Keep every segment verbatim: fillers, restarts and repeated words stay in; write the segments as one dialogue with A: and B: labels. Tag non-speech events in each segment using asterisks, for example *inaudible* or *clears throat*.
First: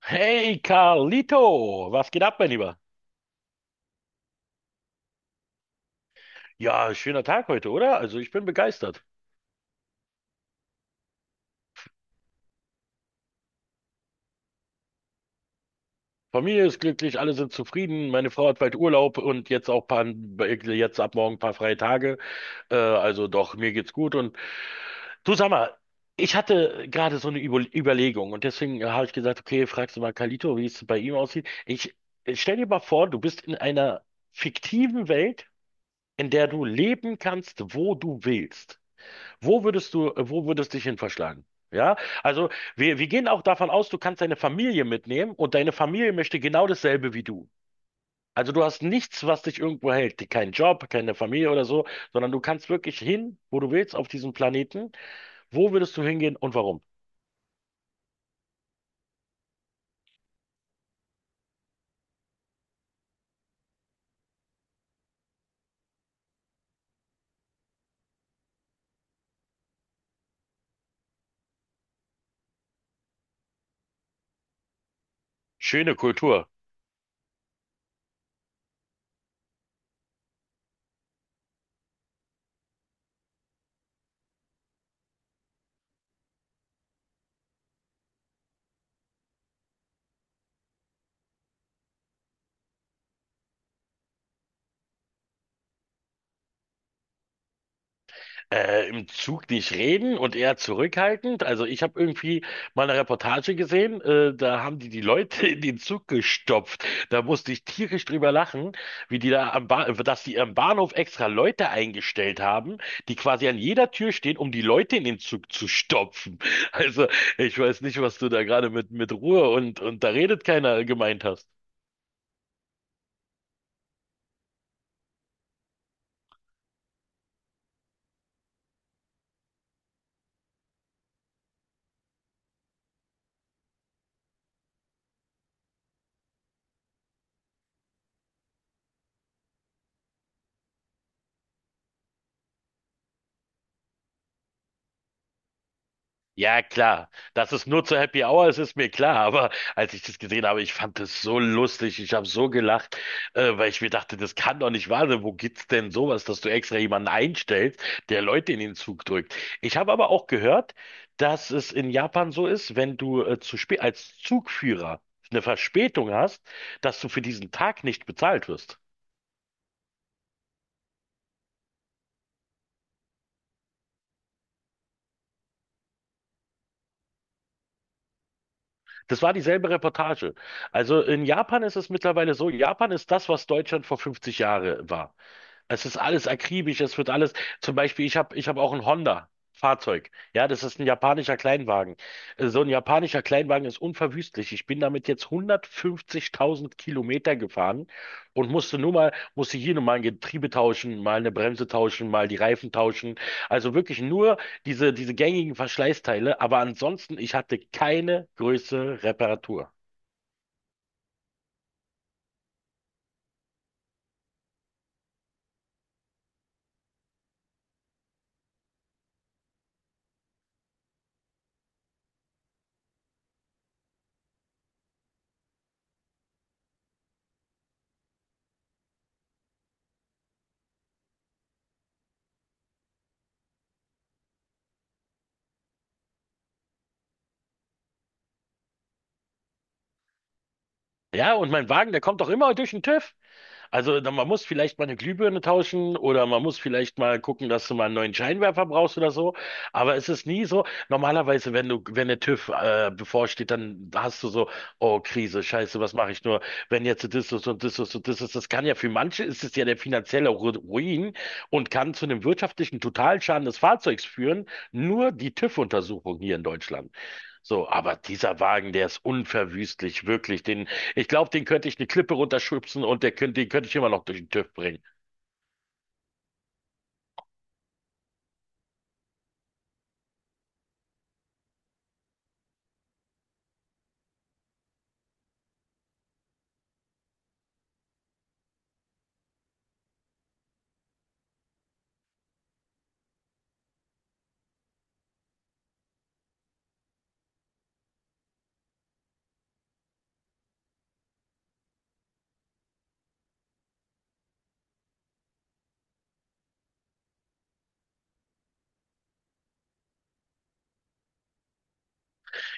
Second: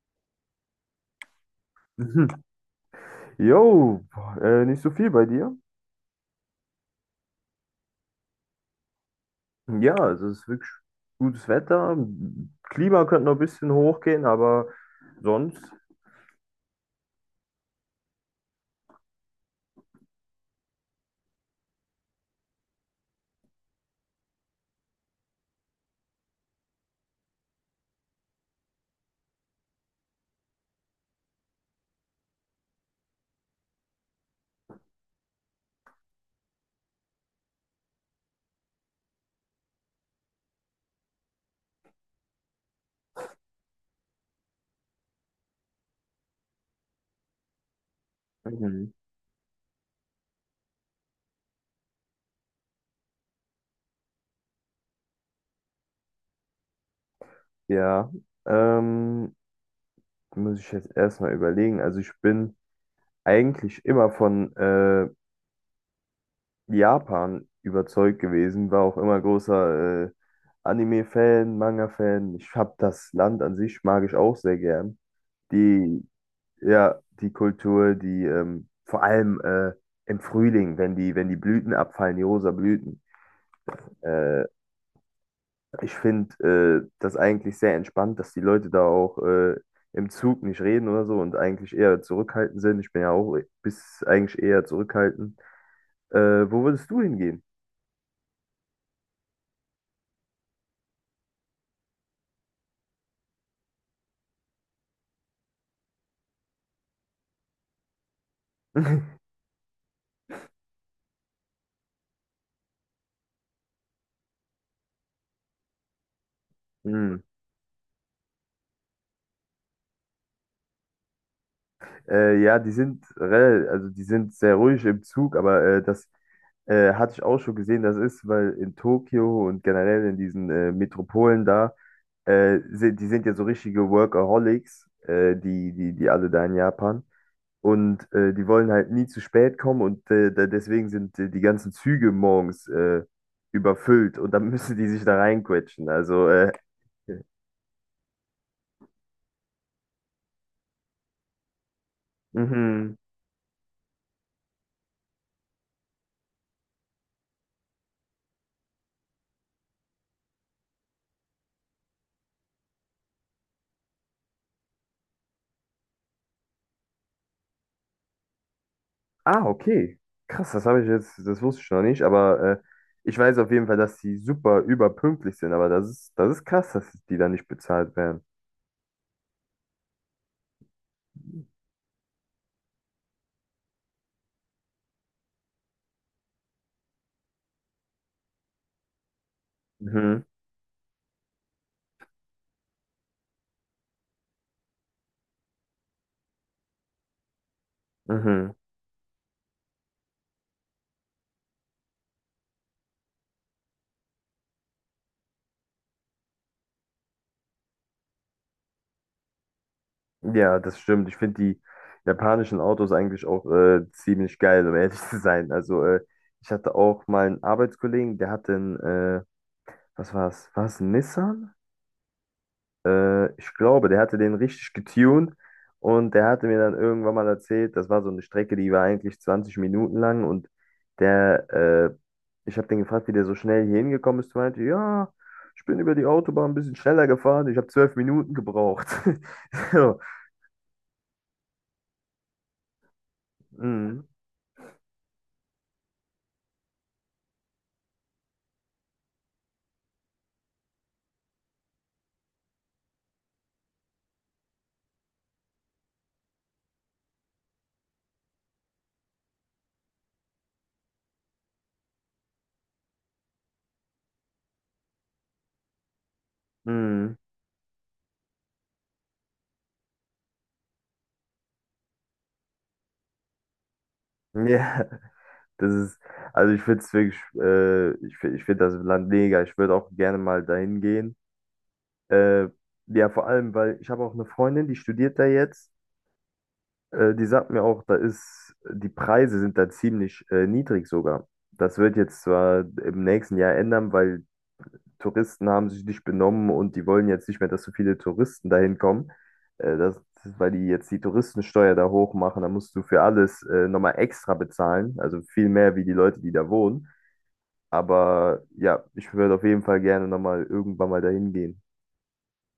A: Hey Carlito, was geht ab,
B: Mhm.
A: mein Lieber?
B: Jo, äh, nicht so viel bei dir.
A: Ja, schöner Tag heute, oder? Also ich bin begeistert.
B: Ja, also es ist wirklich gutes Wetter. Klima könnte noch ein bisschen hochgehen, aber sonst.
A: Familie ist glücklich, alle sind zufrieden. Meine Frau hat bald Urlaub und jetzt auch paar, jetzt ab morgen ein paar freie Tage. Äh, also doch, mir geht's gut. Und du sag mal, ich hatte gerade so eine Über Überlegung und deswegen äh, habe ich gesagt, okay, fragst du mal Carlito, wie es bei ihm aussieht. Ich ich stell dir mal vor, du bist in einer fiktiven Welt, in der du leben kannst, wo du willst. Wo würdest du, äh, wo würdest dich hin verschlagen? Ja, also wir, wir gehen auch davon aus, du kannst deine Familie mitnehmen und deine Familie möchte genau dasselbe wie du. Also du hast
B: Mhm.
A: nichts, was dich irgendwo hält, keinen Job, keine Familie oder so, sondern du kannst wirklich hin, wo du willst auf diesem Planeten. Wo würdest du hingehen und warum?
B: Ja, ähm, muss ich jetzt erstmal überlegen. Also ich bin eigentlich immer von äh, Japan überzeugt gewesen, war auch immer großer äh, Anime-Fan, Manga-Fan. Ich habe das Land an sich mag ich auch sehr gern.
A: Schöne
B: Die
A: Kultur.
B: Ja, die Kultur, die ähm, vor allem äh, im Frühling, wenn die, wenn die Blüten abfallen, die rosa Blüten. Äh, Ich finde äh, das eigentlich sehr entspannt, dass die Leute da auch äh, im Zug nicht reden oder so und eigentlich eher zurückhaltend sind. Ich bin ja auch bis eigentlich eher zurückhaltend. Äh, wo würdest du hingehen?
A: Äh, im Zug nicht reden und eher zurückhaltend. Also ich habe irgendwie mal eine Reportage gesehen, äh, da haben die die Leute *laughs* in den Zug gestopft. Da musste ich tierisch drüber lachen, wie
B: *laughs*
A: die da am ba dass die am Bahnhof extra Leute eingestellt haben, die quasi an jeder Tür stehen, um die Leute in den Zug zu stopfen. *laughs* Also
B: Hm.
A: ich weiß nicht, was du da gerade mit mit Ruhe und und da redet keiner gemeint hast.
B: Äh, ja, die sind rel- also die sind sehr ruhig im Zug, aber äh, das äh, hatte ich auch schon gesehen, das ist, weil in Tokio und generell in diesen äh, Metropolen da. Äh, sind, die sind ja so richtige Workaholics, äh, die, die, die alle da in Japan. Und äh, die wollen halt nie zu spät kommen und äh, da, deswegen sind äh, die ganzen Züge morgens äh, überfüllt und dann *laughs* müssen die sich da reinquetschen. Also, äh,
A: Ja, klar. Dass es nur zur Happy Hour ist, ist mir klar. Aber als ich das gesehen habe, ich fand das so lustig. Ich habe so
B: mhm.
A: gelacht, äh, weil ich mir dachte, das kann doch nicht wahr sein. Wo gibt's denn sowas, dass du extra jemanden einstellst, der Leute in den Zug drückt? Ich habe aber auch gehört, dass es in Japan so ist, wenn du äh, zu spät als Zugführer eine Verspätung hast, dass du für diesen Tag nicht bezahlt wirst.
B: Ah, okay. Krass, das habe ich jetzt, das wusste ich noch nicht, aber äh, ich weiß auf jeden Fall, dass die super überpünktlich sind, aber das ist, das ist krass, dass die da nicht bezahlt werden.
A: Das war dieselbe Reportage. Also in Japan ist es mittlerweile so, Japan ist das, was Deutschland vor fünfzig Jahren war. Es ist alles akribisch, es wird alles. Zum Beispiel, ich habe ich hab auch ein Honda-Fahrzeug.
B: Mhm.
A: Ja, das ist ein japanischer Kleinwagen. Äh, So ein japanischer Kleinwagen ist unverwüstlich. Ich bin damit jetzt hundertfünfzigtausend Kilometer gefahren und
B: Mhm.
A: musste nur mal, musste hier nur mal ein Getriebe tauschen, mal eine Bremse tauschen, mal die Reifen tauschen. Also wirklich nur diese, diese gängigen Verschleißteile. Aber ansonsten, ich hatte keine größere Reparatur.
B: Ja, das stimmt. Ich finde die japanischen Autos eigentlich auch äh, ziemlich geil, um *laughs* ehrlich zu sein. Also, äh, ich hatte auch mal einen Arbeitskollegen, der hatte einen, äh, was war's? War's ein Nissan? Äh, ich glaube, der hatte den richtig getuned und der hatte mir dann irgendwann mal erzählt, das war so eine Strecke, die war eigentlich zwanzig Minuten lang und der, äh, ich habe den gefragt, wie der so schnell hier hingekommen ist. Der meinte, ja, ich bin über die Autobahn ein bisschen schneller gefahren, ich habe zwölf Minuten gebraucht. *laughs* So.
A: Ja, und mein Wagen, der kommt doch immer durch den TÜV. Also
B: Mhm.
A: dann, man muss vielleicht mal eine Glühbirne tauschen oder man muss vielleicht mal gucken, dass du mal einen neuen Scheinwerfer brauchst oder so. Aber es ist nie so. Normalerweise, wenn du, wenn der TÜV äh, bevorsteht, dann hast du so, oh Krise, Scheiße, was mache ich nur, wenn jetzt das ist und das ist und das ist. Das kann ja für manche ist es ja der finanzielle Ru- Ruin und kann zu einem wirtschaftlichen Totalschaden des Fahrzeugs führen. Nur die TÜV-Untersuchung hier in Deutschland.
B: Mhm.
A: So, aber dieser Wagen, der ist unverwüstlich, wirklich. Den, ich glaube, den könnte ich eine Klippe runterschubsen und der könnte, den könnte ich immer noch durch den
B: *laughs*
A: TÜV bringen.
B: Ja, das ist, also ich finde es wirklich, äh, ich finde ich finde das Land mega. Ich würde auch gerne mal dahin gehen. Äh, ja, vor allem, weil ich habe auch eine Freundin, die studiert da jetzt. Äh, die sagt mir auch, da ist, die Preise sind da ziemlich äh, niedrig sogar. Das wird jetzt zwar im nächsten Jahr ändern, weil Touristen haben sich nicht benommen und die wollen jetzt nicht mehr, dass so viele Touristen dahin kommen. Äh, das, Weil die jetzt die Touristensteuer da hoch machen, da musst du für alles äh, nochmal extra bezahlen. Also viel mehr wie die Leute, die da wohnen. Aber ja, ich würde auf jeden Fall gerne nochmal irgendwann mal dahin gehen.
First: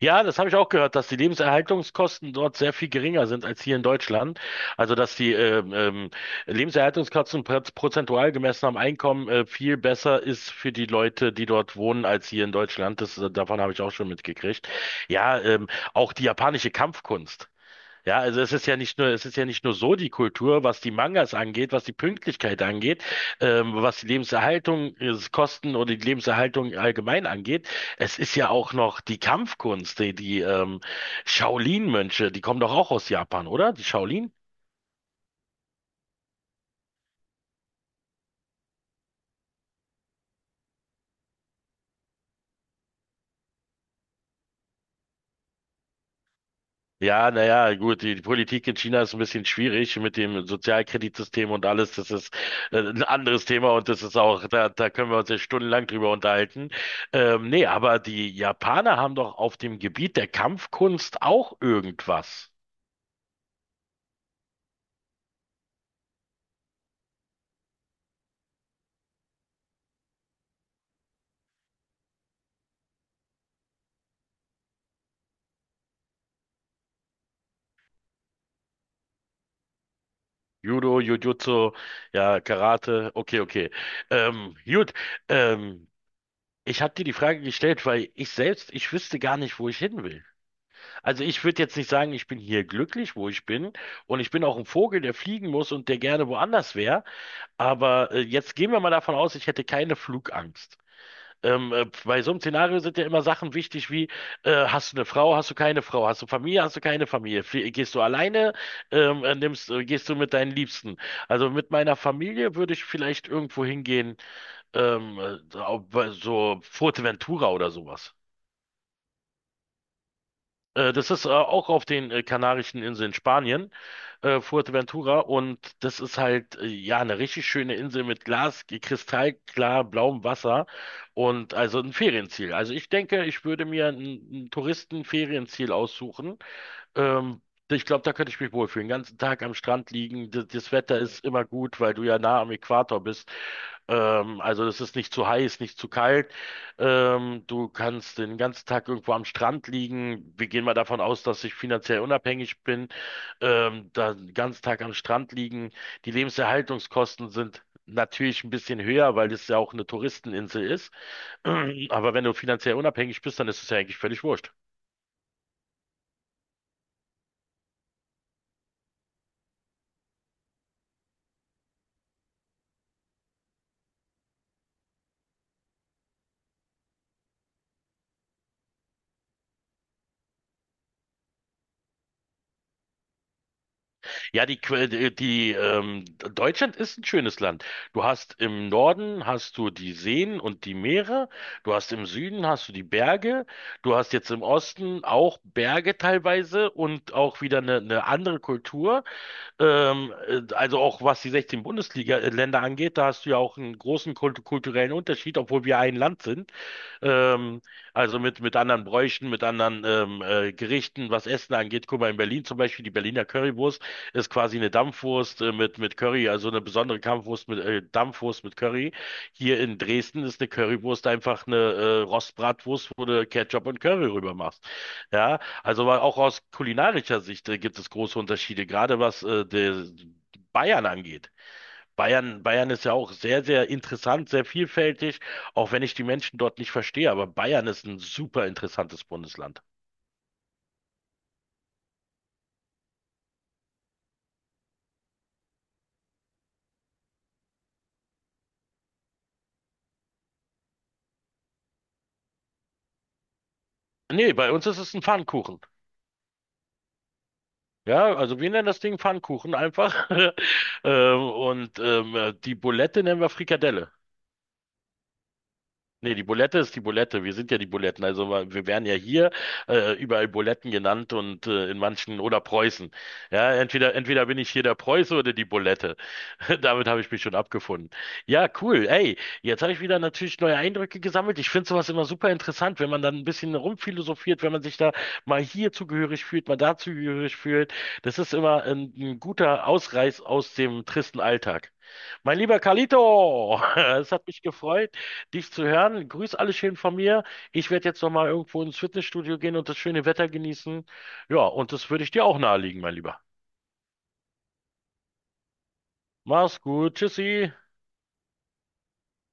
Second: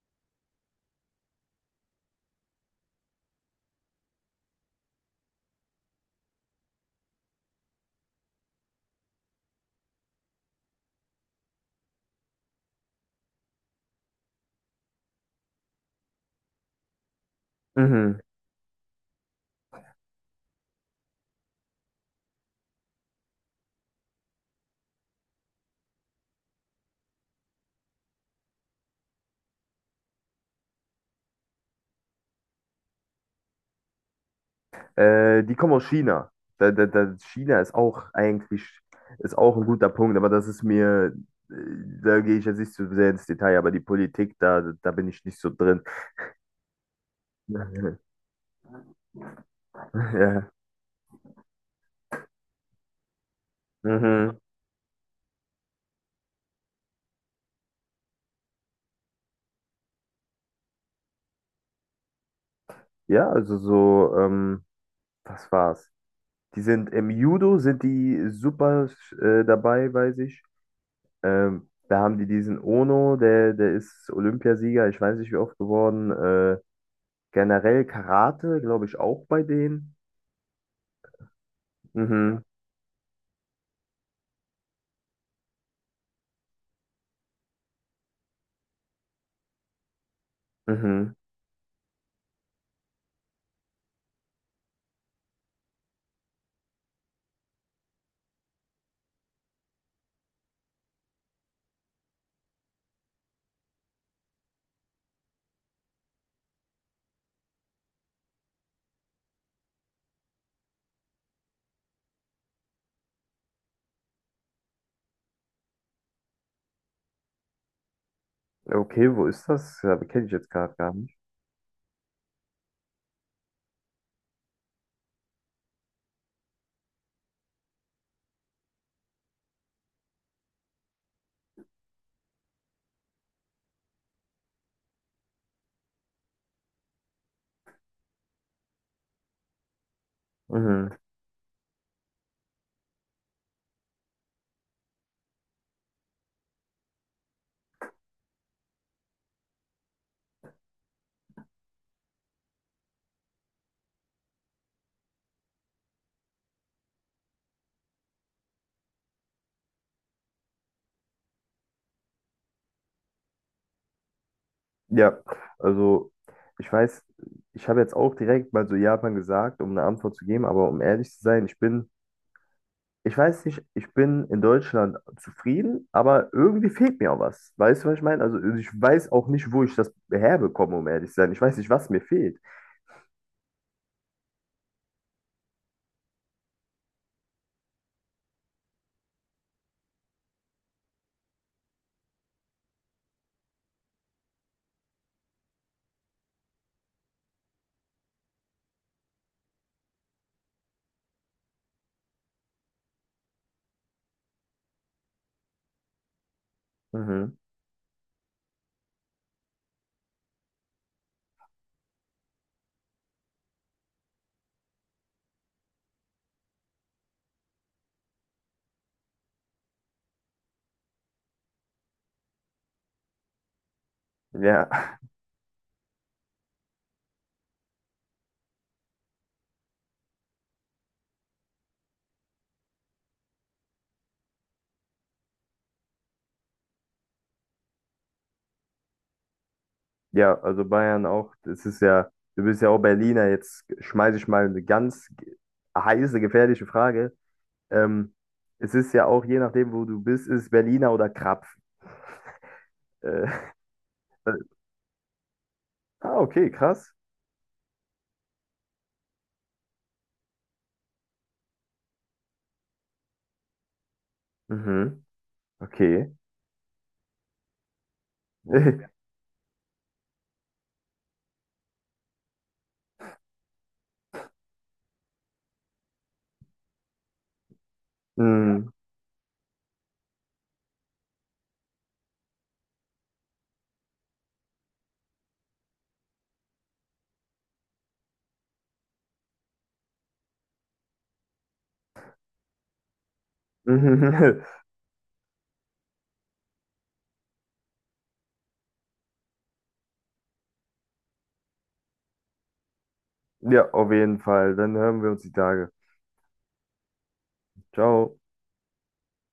A: Ja, das habe ich auch gehört, dass die Lebenserhaltungskosten dort sehr viel geringer sind als hier in Deutschland. Also, dass die ähm, ähm, Lebenserhaltungskosten pro- prozentual gemessen am Einkommen äh, viel besser ist für die Leute, die dort wohnen, als hier in Deutschland. Das, äh, davon habe ich auch schon mitgekriegt. Ja, ähm, auch die japanische Kampfkunst. Ja,
B: Mhm.
A: also es ist ja nicht nur, es ist ja nicht nur so die Kultur, was die Mangas angeht, was die Pünktlichkeit angeht, ähm, was die Lebenserhaltung, äh, Kosten oder die Lebenserhaltung allgemein angeht. Es ist ja auch noch die Kampfkunst, die, die ähm, Shaolin-Mönche, die kommen doch auch aus Japan, oder? Die...
B: Äh, die kommen aus China. Da, da, da, China ist auch eigentlich ist auch ein guter Punkt, aber das ist mir, äh, da gehe ich jetzt nicht zu sehr ins Detail, aber die Politik, da, da bin ich nicht so drin.
A: Ja, naja, gut,
B: *laughs*
A: die, die Politik in China ist ein bisschen schwierig mit dem
B: Ja.
A: Sozialkreditsystem und alles. Das ist äh, ein anderes Thema und das ist
B: Mhm.
A: auch, da, da können wir uns ja stundenlang drüber unterhalten. Ähm, nee, aber die Japaner haben doch auf dem Gebiet der Kampfkunst auch irgendwas.
B: Ja, also so, ähm, was war's? Die sind im Judo, sind die super äh, dabei, weiß ich. Ähm, da haben die diesen Ono, der, der ist Olympiasieger, ich weiß nicht wie oft geworden. Äh, generell Karate, glaube ich, auch bei denen.
A: Judo, Jujutsu, ja,
B: Mhm.
A: Karate, okay, okay. Ähm, gut, ähm, ich habe dir die Frage gestellt, weil ich selbst, ich wüsste gar nicht, wo ich hin will.
B: Mhm.
A: Also ich würde jetzt nicht sagen, ich bin hier glücklich, wo ich bin. Und ich bin auch ein Vogel, der fliegen muss und der gerne woanders wäre. Aber äh, jetzt gehen wir mal davon aus, ich hätte keine Flugangst. Ähm, äh, bei so einem Szenario sind ja immer Sachen wichtig wie, äh, hast du eine Frau, hast du keine Frau, hast du Familie, hast du keine Familie, Flie gehst du alleine, ähm, äh, nimmst, äh, gehst du mit deinen Liebsten. Also mit meiner Familie würde ich vielleicht irgendwo hingehen, ähm, äh, so Fuerteventura oder sowas.
B: Okay, wo ist das? Ja, kenne ich jetzt gerade
A: Äh,
B: gar
A: das
B: nicht.
A: ist äh, auch auf den äh, Kanarischen Inseln Spanien, äh, Fuerteventura. Und das ist halt, äh, ja, eine richtig schöne Insel mit Glas, kristallklar blauem Wasser und also ein Ferienziel. Also ich denke, ich würde mir ein, ein Touristenferienziel aussuchen, ähm, ich glaube, da könnte ich mich wohlfühlen. Den ganzen Tag am Strand liegen. Das, das
B: Mhm.
A: Wetter ist immer gut, weil du ja nah am Äquator bist. Ähm, also es ist nicht zu heiß, nicht zu kalt. Ähm, du kannst den ganzen Tag irgendwo am Strand liegen. Wir gehen mal davon aus, dass ich finanziell unabhängig bin. Ähm, da den ganzen Tag am Strand liegen. Die Lebenserhaltungskosten sind natürlich ein bisschen höher, weil es ja auch eine Touristeninsel ist. *clears throat* Aber wenn du finanziell unabhängig bist, dann ist es ja eigentlich völlig wurscht.
B: Ja, also ich weiß, ich habe jetzt auch direkt mal so Japan gesagt, um eine Antwort zu geben, aber um ehrlich zu sein, ich bin ich weiß nicht, ich bin in Deutschland zufrieden, aber irgendwie fehlt mir auch was. Weißt du, was ich meine? Also also ich weiß auch nicht, wo ich das herbekomme, um ehrlich zu sein. Ich weiß nicht, was mir fehlt.
A: Ja, die, Que- die, die ähm, Deutschland ist ein schönes Land. Du hast im Norden hast du die Seen und die Meere, du hast im Süden hast du die Berge, du hast jetzt im Osten auch Berge teilweise und auch wieder eine, eine andere Kultur. Ähm, äh, also auch was die sechzehn Bundesliga-Länder angeht, da hast du ja auch einen großen kult kulturellen Unterschied, obwohl wir ein Land sind.
B: Mhm.
A: Ähm, also mit, mit anderen Bräuchen, mit anderen ähm, äh, Gerichten, was Essen angeht. Guck mal, in Berlin zum Beispiel, die Berliner Currywurst ist quasi eine Dampfwurst äh, mit, mit Curry, also eine besondere Kampfwurst mit, äh, Dampfwurst mit Curry. Hier in Dresden ist eine Currywurst einfach eine äh, Rostbratwurst, wo du Ketchup und Curry rüber machst.
B: Ja, *laughs*
A: Ja, also war auch aus kulinarischer Sicht äh, gibt es große Unterschiede, gerade was äh, der Bayern angeht. Bayern, Bayern ist ja auch sehr, sehr interessant, sehr vielfältig, auch wenn ich die Menschen dort nicht verstehe. Aber Bayern ist ein super interessantes Bundesland.
B: ja, also Bayern auch. Das ist ja, du bist ja auch Berliner. Jetzt schmeiße ich mal eine ganz ge- heiße, gefährliche Frage. Ähm, Es ist ja auch, je nachdem, wo du bist, ist Berliner oder Krapfen. Äh,
A: Nee, bei
B: *laughs*
A: uns ist es ein Pfannkuchen.
B: ah, okay, krass.
A: Ja, also wir nennen das Ding Pfannkuchen einfach. *laughs* Ähm, und ähm, die Bulette nennen wir Frikadelle.
B: Mhm. Okay.
A: Nee, die Bulette ist die Bulette. Wir sind ja die Buletten. Also wa- wir
B: *laughs*
A: werden ja hier äh, überall Buletten genannt und äh, in manchen oder Preußen. Ja, entweder entweder bin ich hier der Preuße oder die Bulette. *laughs* Damit habe ich mich schon abgefunden. Ja,
B: Mhm.
A: cool. Ey, jetzt habe ich wieder natürlich neue Eindrücke gesammelt. Ich finde sowas immer super interessant, wenn man dann ein bisschen rumphilosophiert, wenn man sich da mal hier zugehörig fühlt, mal da zugehörig fühlt. Das ist immer ein, ein guter Ausreiß aus dem tristen Alltag. Mein lieber Carlito, *laughs* es hat
B: Mhm.
A: mich
B: *laughs*
A: gefreut dich zu hören. Grüß alle schön von mir. Ich werde jetzt nochmal irgendwo ins Fitnessstudio gehen und das schöne Wetter genießen. Ja, und das würde ich dir auch nahelegen, mein Lieber.
B: Ja, auf jeden Fall. Dann hören wir uns die Tage.
A: Mach's gut. Tschüssi.
B: Ciao.